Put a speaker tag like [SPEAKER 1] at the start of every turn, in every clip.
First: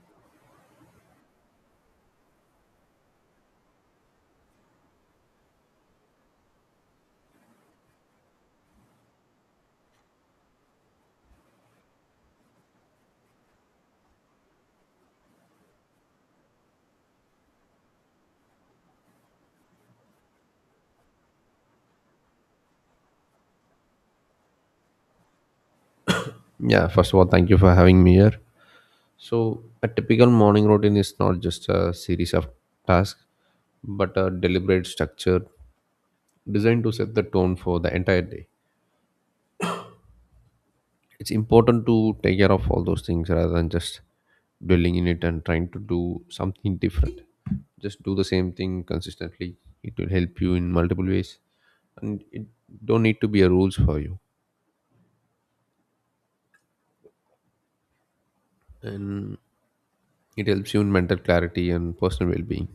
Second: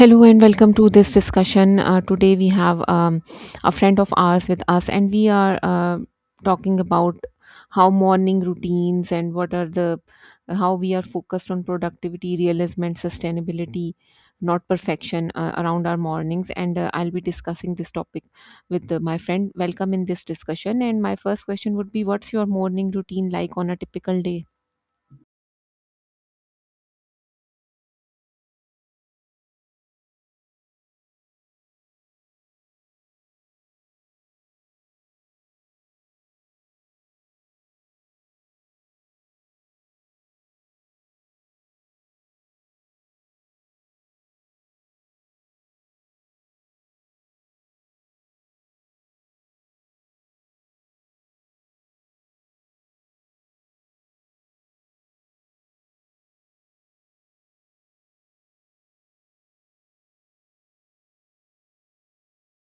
[SPEAKER 1] Hello and welcome to this discussion. Today we have a friend of ours with us, and we are talking about how morning routines and what are the how we are focused on productivity, realism, and sustainability, not perfection, around our mornings. And I'll be discussing this topic with my friend. Welcome in this discussion. And my first question would be, what's your morning routine like on a typical day?
[SPEAKER 2] Yeah, first of all, thank you for having me here. So, a typical morning routine is not just a series of tasks, but a deliberate structure designed to set the tone for the entire day. It's important to take care of all those things rather than just dwelling in it and trying to do something different. Just do the same thing consistently. It will help you in multiple ways, and it don't need to be a rules for you. And it helps you in mental clarity and personal well-being.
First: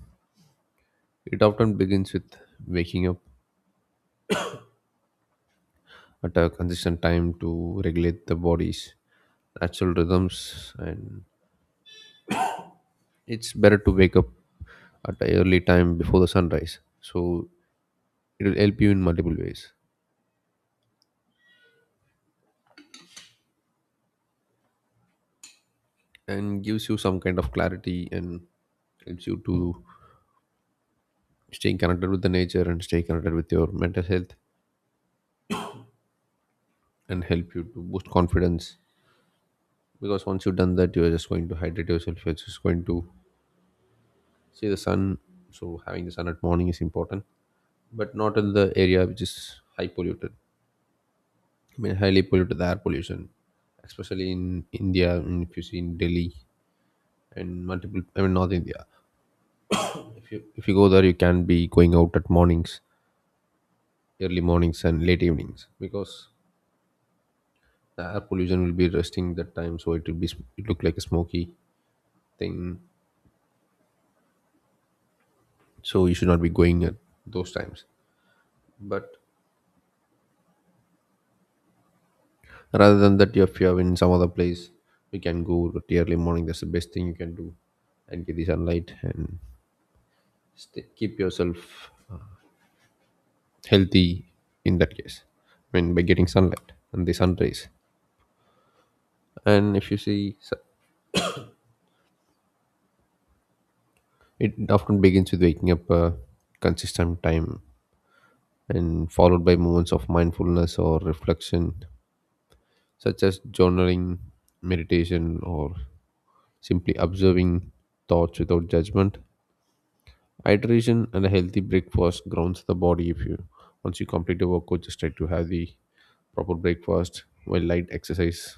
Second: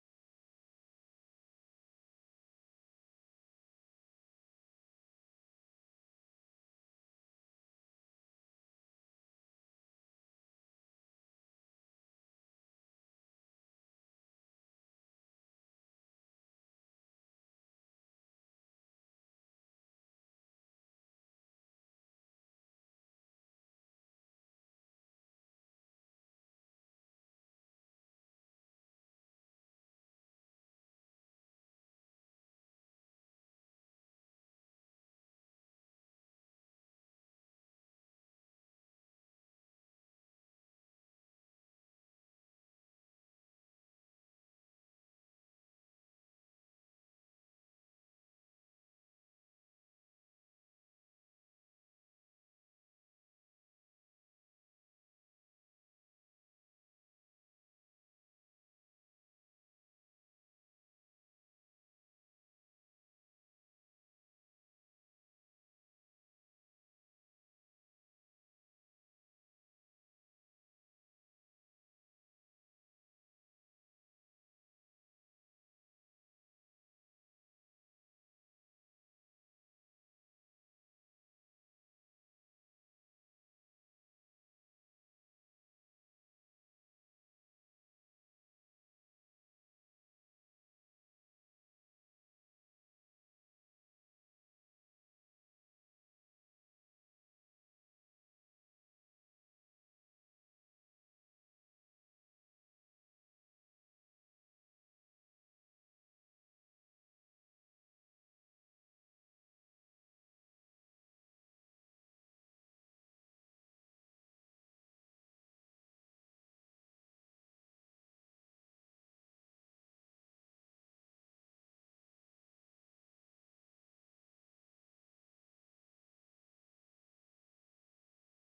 [SPEAKER 2] It often begins with waking up at a consistent time to regulate the body's natural rhythms, and it's better to wake up at an early time before the sunrise. So it will help you in multiple ways and gives you some kind of clarity and helps you to stay connected with the nature and stay connected with your mental health and help you to boost confidence. Because once you've done that, you're just going to hydrate yourself, you're just going to see the sun. So having the sun at morning is important, but not in the area which is high polluted. I mean, highly polluted, the air pollution, especially in India. And if you see in Delhi and multiple, I mean, North India. If you go there, you can be going out at mornings, early mornings and late evenings, because the air pollution will be resting that time, so it will be, it look like a smoky thing. So you should not be going at those times. But rather than that, if you are in some other place, you can go to the early morning. That's the best thing you can do, and get the sunlight and stay, keep yourself healthy in that case. I mean, by getting sunlight and the sun rays. And if you see su- it often begins with waking up a consistent time and followed by moments of mindfulness or reflection, such as journaling, meditation, or simply observing thoughts without judgment. Hydration and a healthy breakfast grounds the body. If you, once you complete your workout, just try to have the proper breakfast, while light exercise,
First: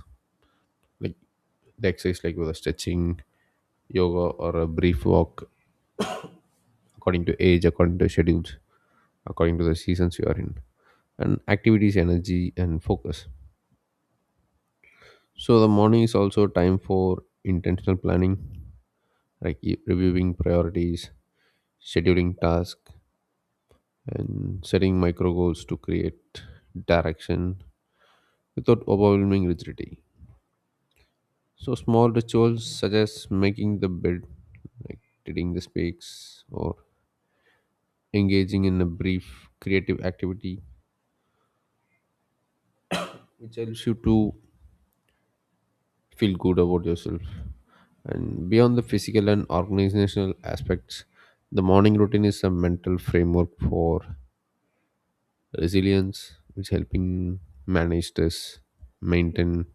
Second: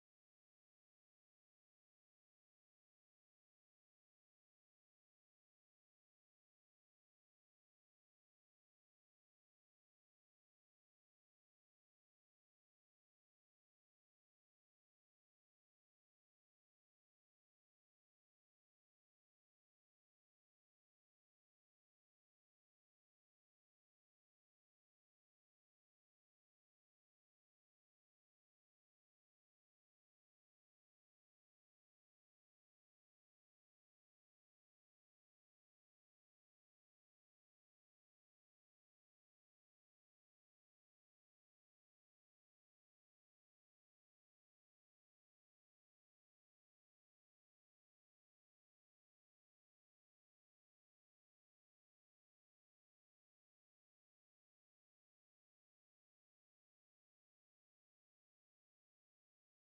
[SPEAKER 2] like the exercise like whether stretching, yoga, or a brief walk, according to age, according to schedules, according to the seasons you are in, and activities, energy and focus. So the morning is also time for intentional planning, like reviewing priorities, scheduling tasks, and setting micro goals to create direction without overwhelming rigidity. So small rituals such as making the bed, like tidying the space, or engaging in a brief creative activity helps you to feel good about yourself. And beyond the physical and organizational aspects, the morning routine is a mental framework for resilience, which helping manage stress, maintain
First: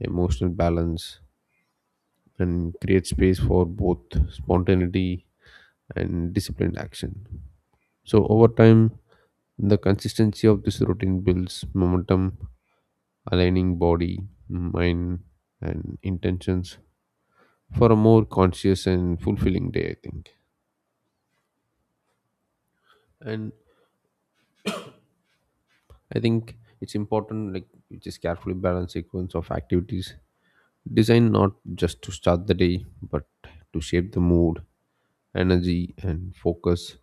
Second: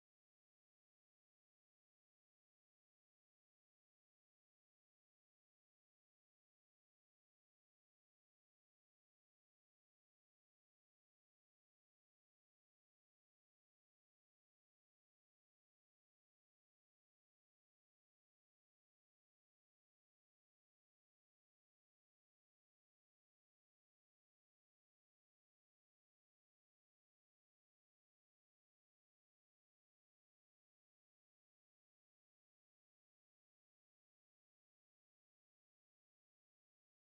[SPEAKER 2] emotional balance, and create space for both spontaneity and disciplined action. So over time, the consistency of this routine builds momentum, aligning body, mind, and intentions for a more conscious and fulfilling day, I think. And I think it's important, like, you just carefully balance sequence of activities designed not just to start the day, but to shape the mood, energy, and focus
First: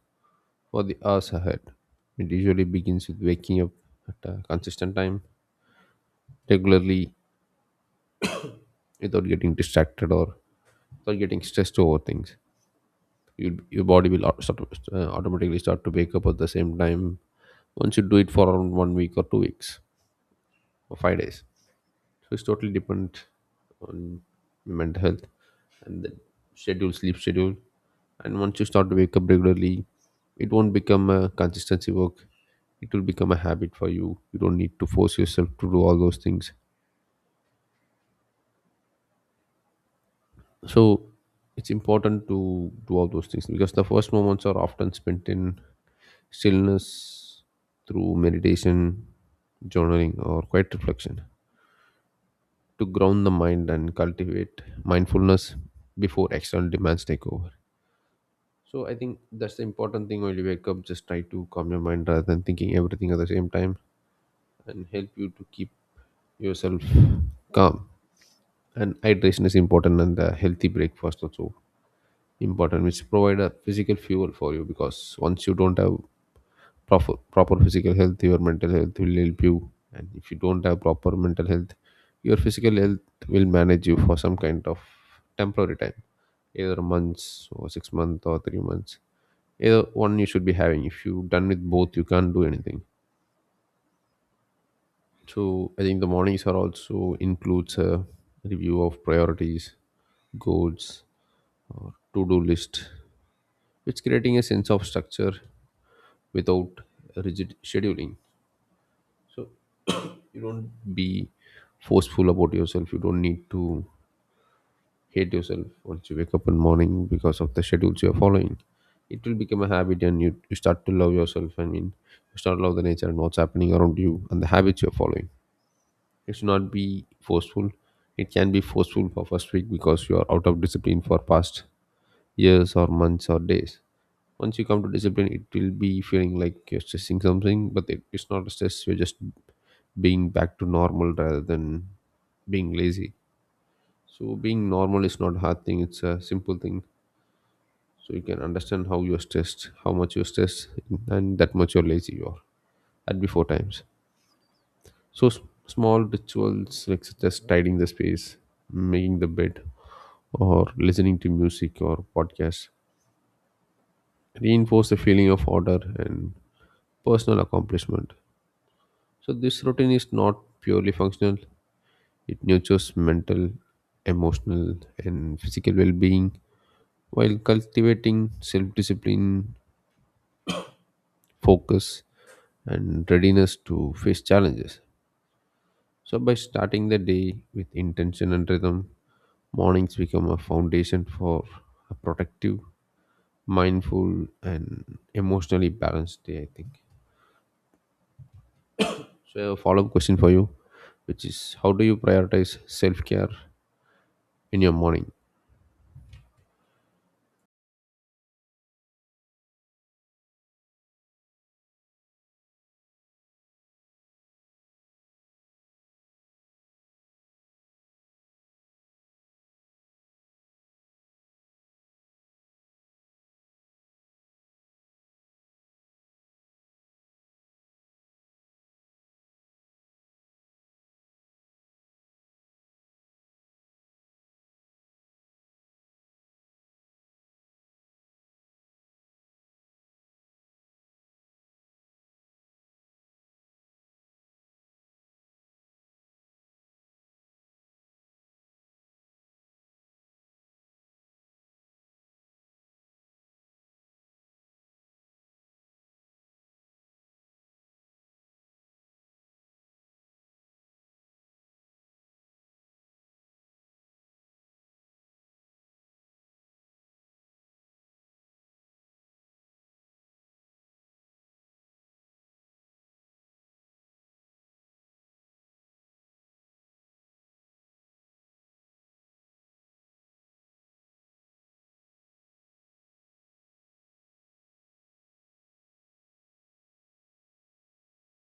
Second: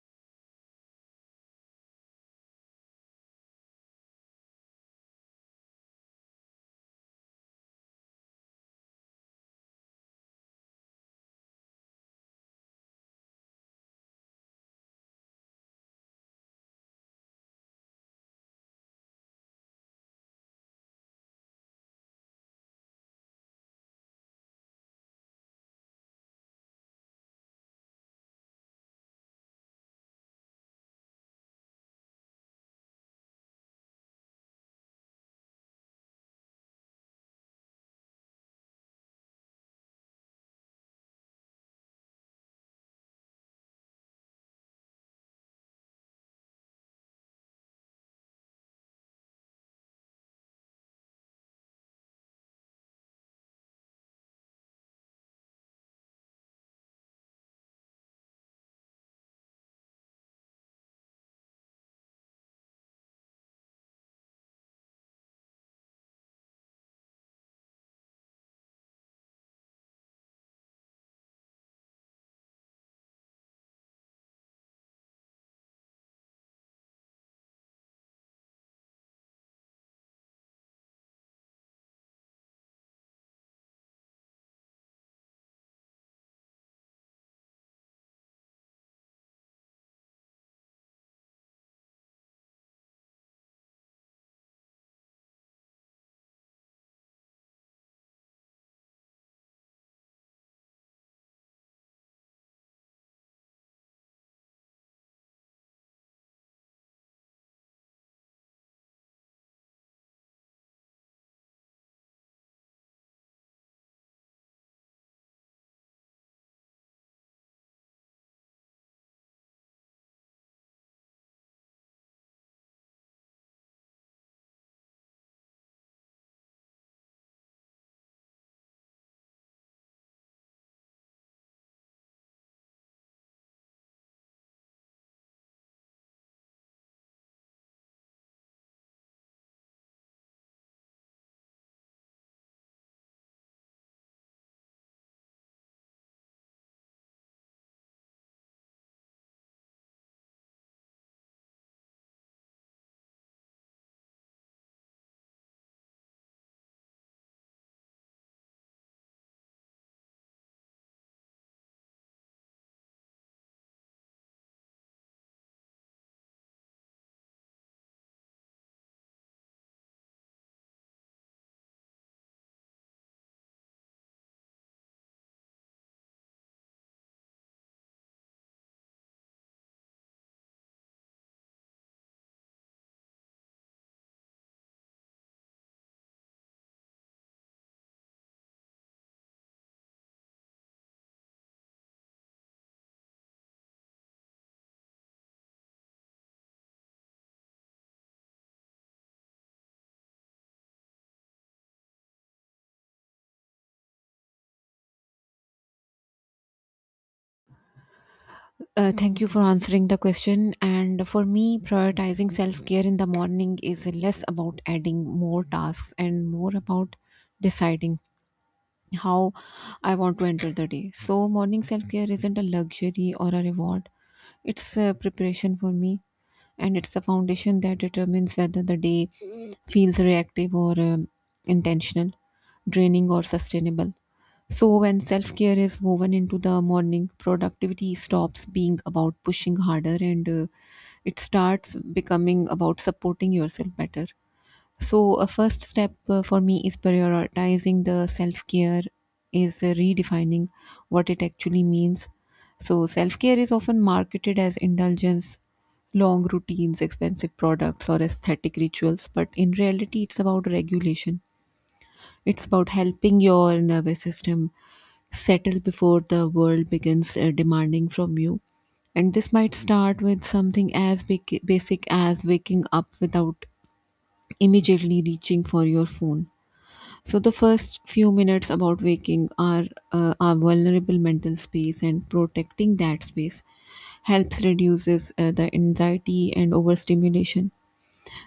[SPEAKER 2] for the hours ahead. It usually begins with waking up at a consistent time, regularly, without getting distracted or without getting stressed over things. You, your body will automatically start to wake up at the same time once you do it for around 1 week or 2 weeks or 5 days. So it's totally dependent on your mental health and the schedule, sleep schedule. And once you start to wake up regularly, it won't become a consistency work, it will become a habit for you. You don't need to force yourself to do all those things. So it's important to do all those things, because the first moments are often spent in stillness, through meditation, journaling, or quiet reflection, to ground the mind and cultivate mindfulness before external demands take over. So I think that's the important thing: when you wake up, just try to calm your mind rather than thinking everything at the same time, and help you to keep yourself calm. And hydration is important, and the healthy breakfast also important, which provide a physical fuel for you. Because once you don't have proper physical health, your mental health will help you. And if you don't have proper mental health, your physical health will manage you for some kind of temporary time, either months or 6 months or 3 months. Either one you should be having. If you done with both, you can't do anything. So I think the mornings are also includes a review of priorities, goals, or to-do list, which creating a sense of structure without rigid scheduling. So you don't be forceful about yourself, you don't need to hate yourself once you wake up in the morning because of the schedules you're following. It will become a habit, and you start to love yourself. I mean, you start to love the nature and what's happening around you and the habits you're following. It should not be forceful. It can be forceful for first week because you are out of discipline for past years or months or days. Once you come to discipline, it will be feeling like you're stressing something, but it's not a stress. You're just being back to normal rather than being lazy. So being normal is not a hard thing, it's a simple thing. So you can understand how you're stressed, how much you're stressed, and that much you're lazy you are at before times. So small rituals like such as tidying the space, making the bed, or listening to music or podcasts reinforce the feeling of order and personal accomplishment. So this routine is not purely functional. It nurtures mental, emotional, and physical well being, while cultivating self discipline, focus, and readiness to face challenges. So, by starting the day with intention and rhythm, mornings become a foundation for a productive, mindful, and emotionally balanced day, I think. So, I have a follow up question for you, which is how do you prioritize self care in your morning?
[SPEAKER 1] Thank you for answering the question. And for me, prioritizing self care in the morning is less about adding more tasks and more about deciding how I want to enter the day. So, morning self care isn't a luxury or a reward, it's a preparation for me, and it's the foundation that determines whether the day feels reactive or intentional, draining or sustainable. So, when self care is woven into the morning, productivity stops being about pushing harder and it starts becoming about supporting yourself better. So, a first step for me is prioritizing the self care, is redefining what it actually means. So, self care is often marketed as indulgence, long routines, expensive products, or aesthetic rituals, but in reality, it's about regulation. It's about helping your nervous system settle before the world begins demanding from you. And this might start with something as basic as waking up without immediately reaching for your phone. So the first few minutes about waking are our vulnerable mental space, and protecting that space helps reduces the anxiety and overstimulation.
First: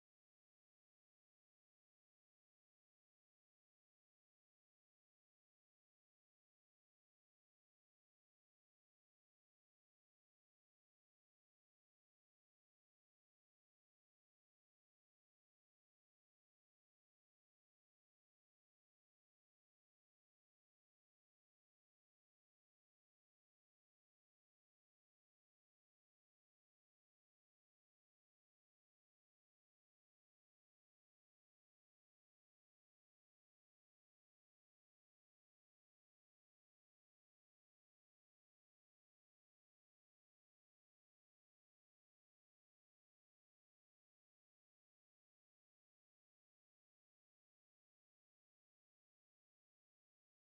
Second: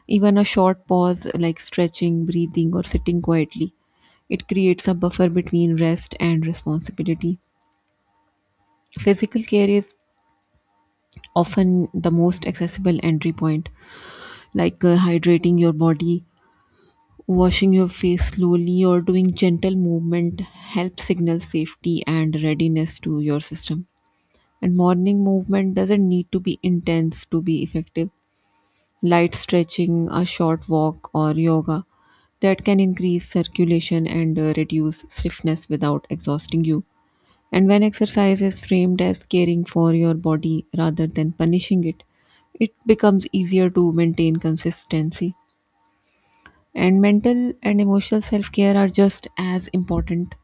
[SPEAKER 1] Even a short pause, like stretching, breathing, or sitting quietly, it creates a buffer between rest and responsibility. Physical care is often the most accessible entry point, like hydrating your body, washing your face slowly, or doing gentle movement help signal safety and readiness to your system. And morning movement doesn't need to be intense to be effective. Light stretching, a short walk, or yoga that can increase circulation and reduce stiffness without exhausting you. And when exercise is framed as caring for your body rather than punishing it, it becomes easier to maintain consistency. And mental and emotional self care are just as important.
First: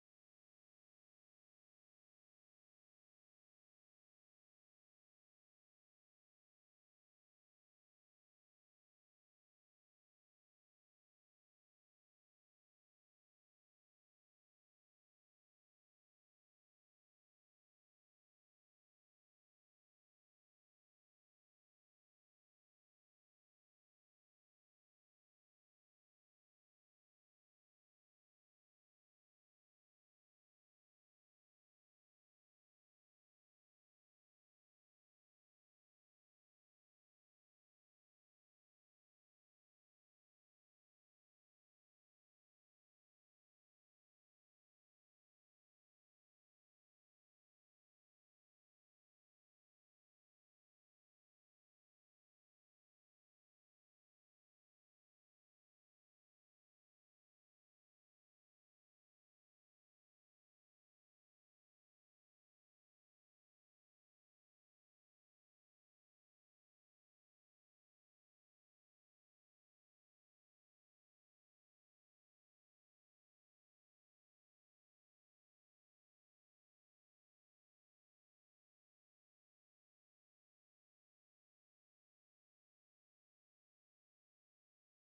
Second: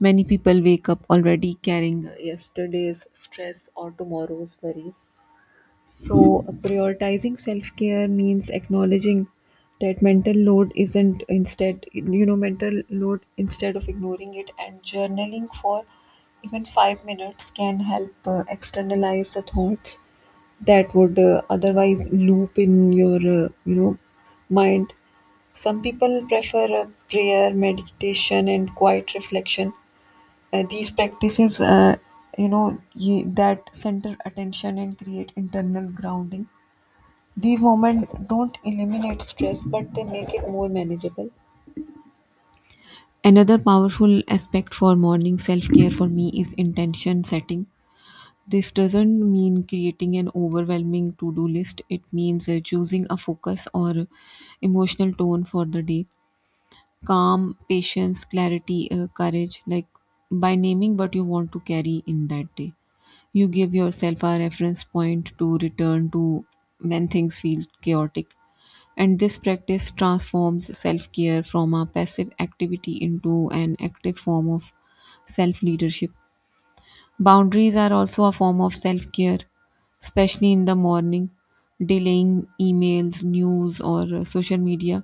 [SPEAKER 1] Many people wake up already carrying yesterday's stress or tomorrow's worries, so prioritizing self care means acknowledging that mental load isn't instead, you know, mental load instead of ignoring it, and journaling for even 5 minutes can help externalize the thoughts that would otherwise loop in uh, you know, mind. Some people prefer prayer, meditation, and quiet reflection. These practices, that center attention and create internal grounding. These moments don't eliminate stress, but they make it more manageable. Another powerful aspect for morning self care for me is intention setting. This doesn't mean creating an overwhelming to do list, it means choosing a focus or emotional tone for the day. Calm, patience, clarity, courage, like by naming what you want to carry in that day. You give yourself a reference point to return to when things feel chaotic. And this practice transforms self care from a passive activity into an active form of self leadership. Boundaries are also a form of self care, especially in the morning. Delaying emails, news, or social media,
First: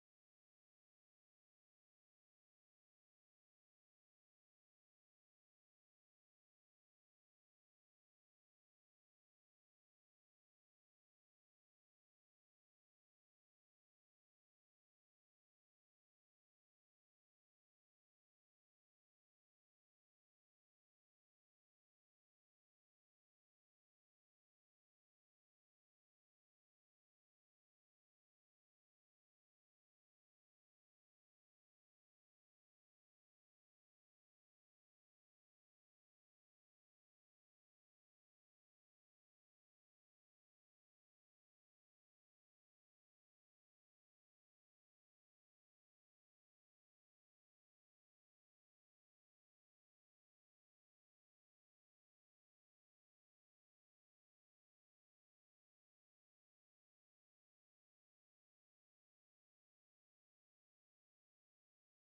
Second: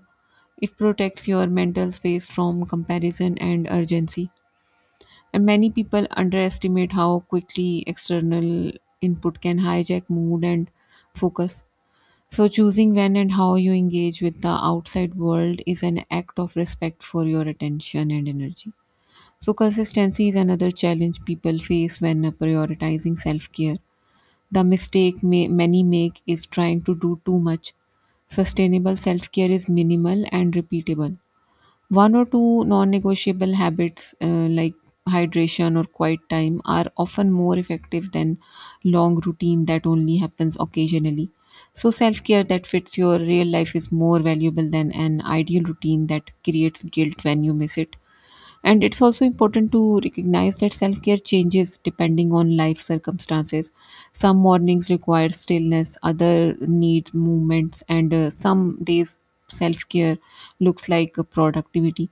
[SPEAKER 1] it protects your mental space from comparison and urgency. And many people underestimate how quickly external input can hijack mood and focus. So, choosing when and how you engage with the outside world is an act of respect for your attention and energy. So, consistency is another challenge people face when prioritizing self care. The mistake many make is trying to do too much. Sustainable self care is minimal and repeatable. One or two non negotiable habits, like hydration or quiet time, are often more effective than long routine that only happens occasionally. So, self care that fits your real life is more valuable than an ideal routine that creates guilt when you miss it. And it's also important to recognize that self care changes depending on life circumstances. Some mornings require stillness, other needs movements, and some days self care looks like productivity.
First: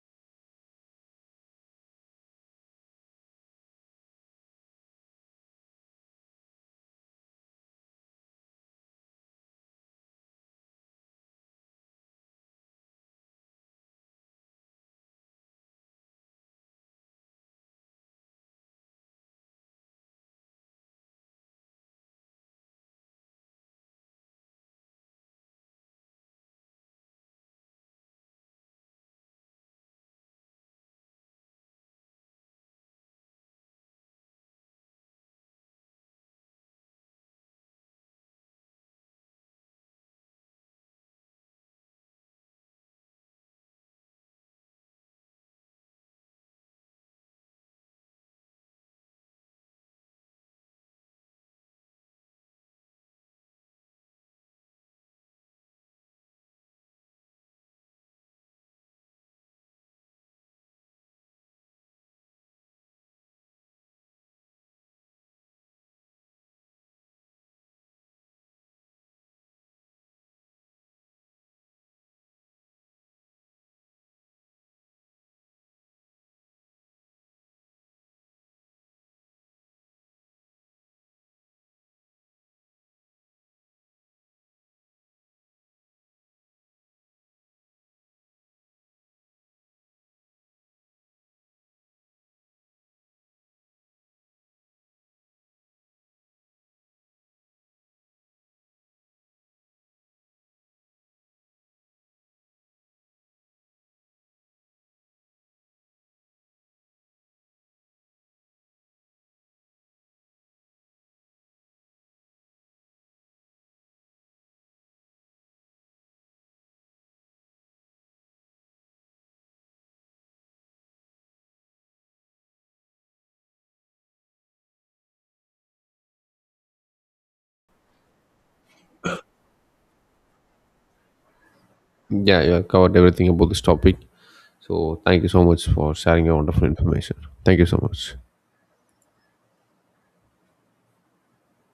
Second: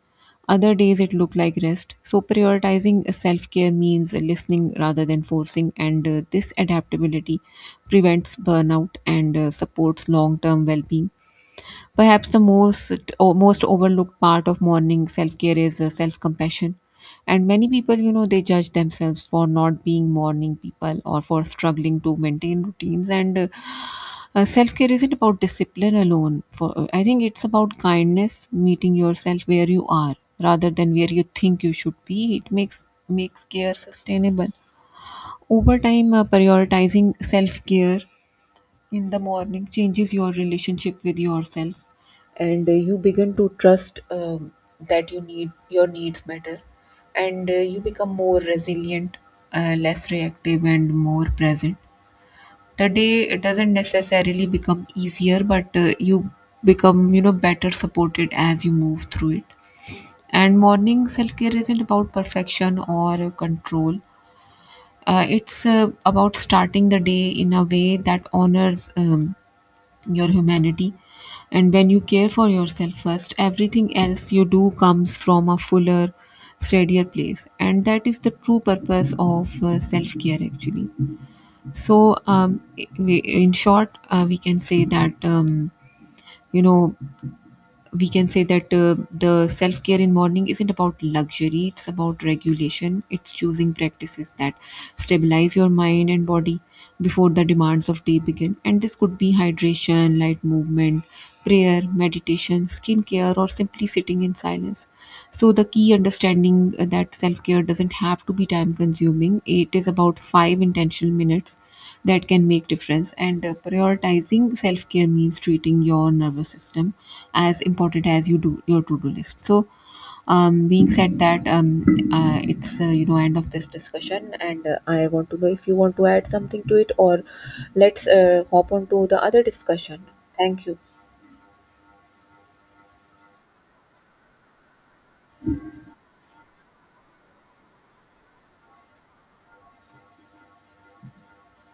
[SPEAKER 1] Other days it look like rest. So prioritizing self care means listening rather than forcing, and this adaptability prevents burnout and supports long term well being. Perhaps the most overlooked part of morning self-care is self-compassion. And many people, you know, they judge themselves for not being morning people or for struggling to maintain routines. And self-care isn't about discipline alone. For I think it's about kindness, meeting yourself where you are rather than where you think you should be. It makes care sustainable over time. Prioritizing self-care in the morning changes your relationship with yourself, and you begin to trust that you need your needs matter, and you become more resilient, less reactive and more present. The day doesn't necessarily become easier, but you become, you know, better supported as you move through it. And morning self-care isn't about perfection or control. It's about starting the day in a way that honors your humanity. And when you care for yourself first, everything else you do comes from a fuller, steadier place. And that is the true purpose of self care, actually. So, in short, you know, we can say that the self care in morning isn't about luxury, it's about regulation, it's choosing practices that stabilize your mind and body before the demands of day begin. And this could be hydration, light movement, prayer, meditation, skincare, or simply deeply sitting in silence. So, the key understanding that self care doesn't have to be time consuming, it is about 5 intentional minutes that can make difference. And prioritizing self-care means treating your nervous system as important as you do your to-do list. So being said that it's, you know, end of this discussion. And I want to know if you want to add something to it, or let's hop on to the other discussion. Thank you.
[SPEAKER 2] Yeah, yeah, covered everything about this topic. So thank you so much for sharing your wonderful information. Thank you so much.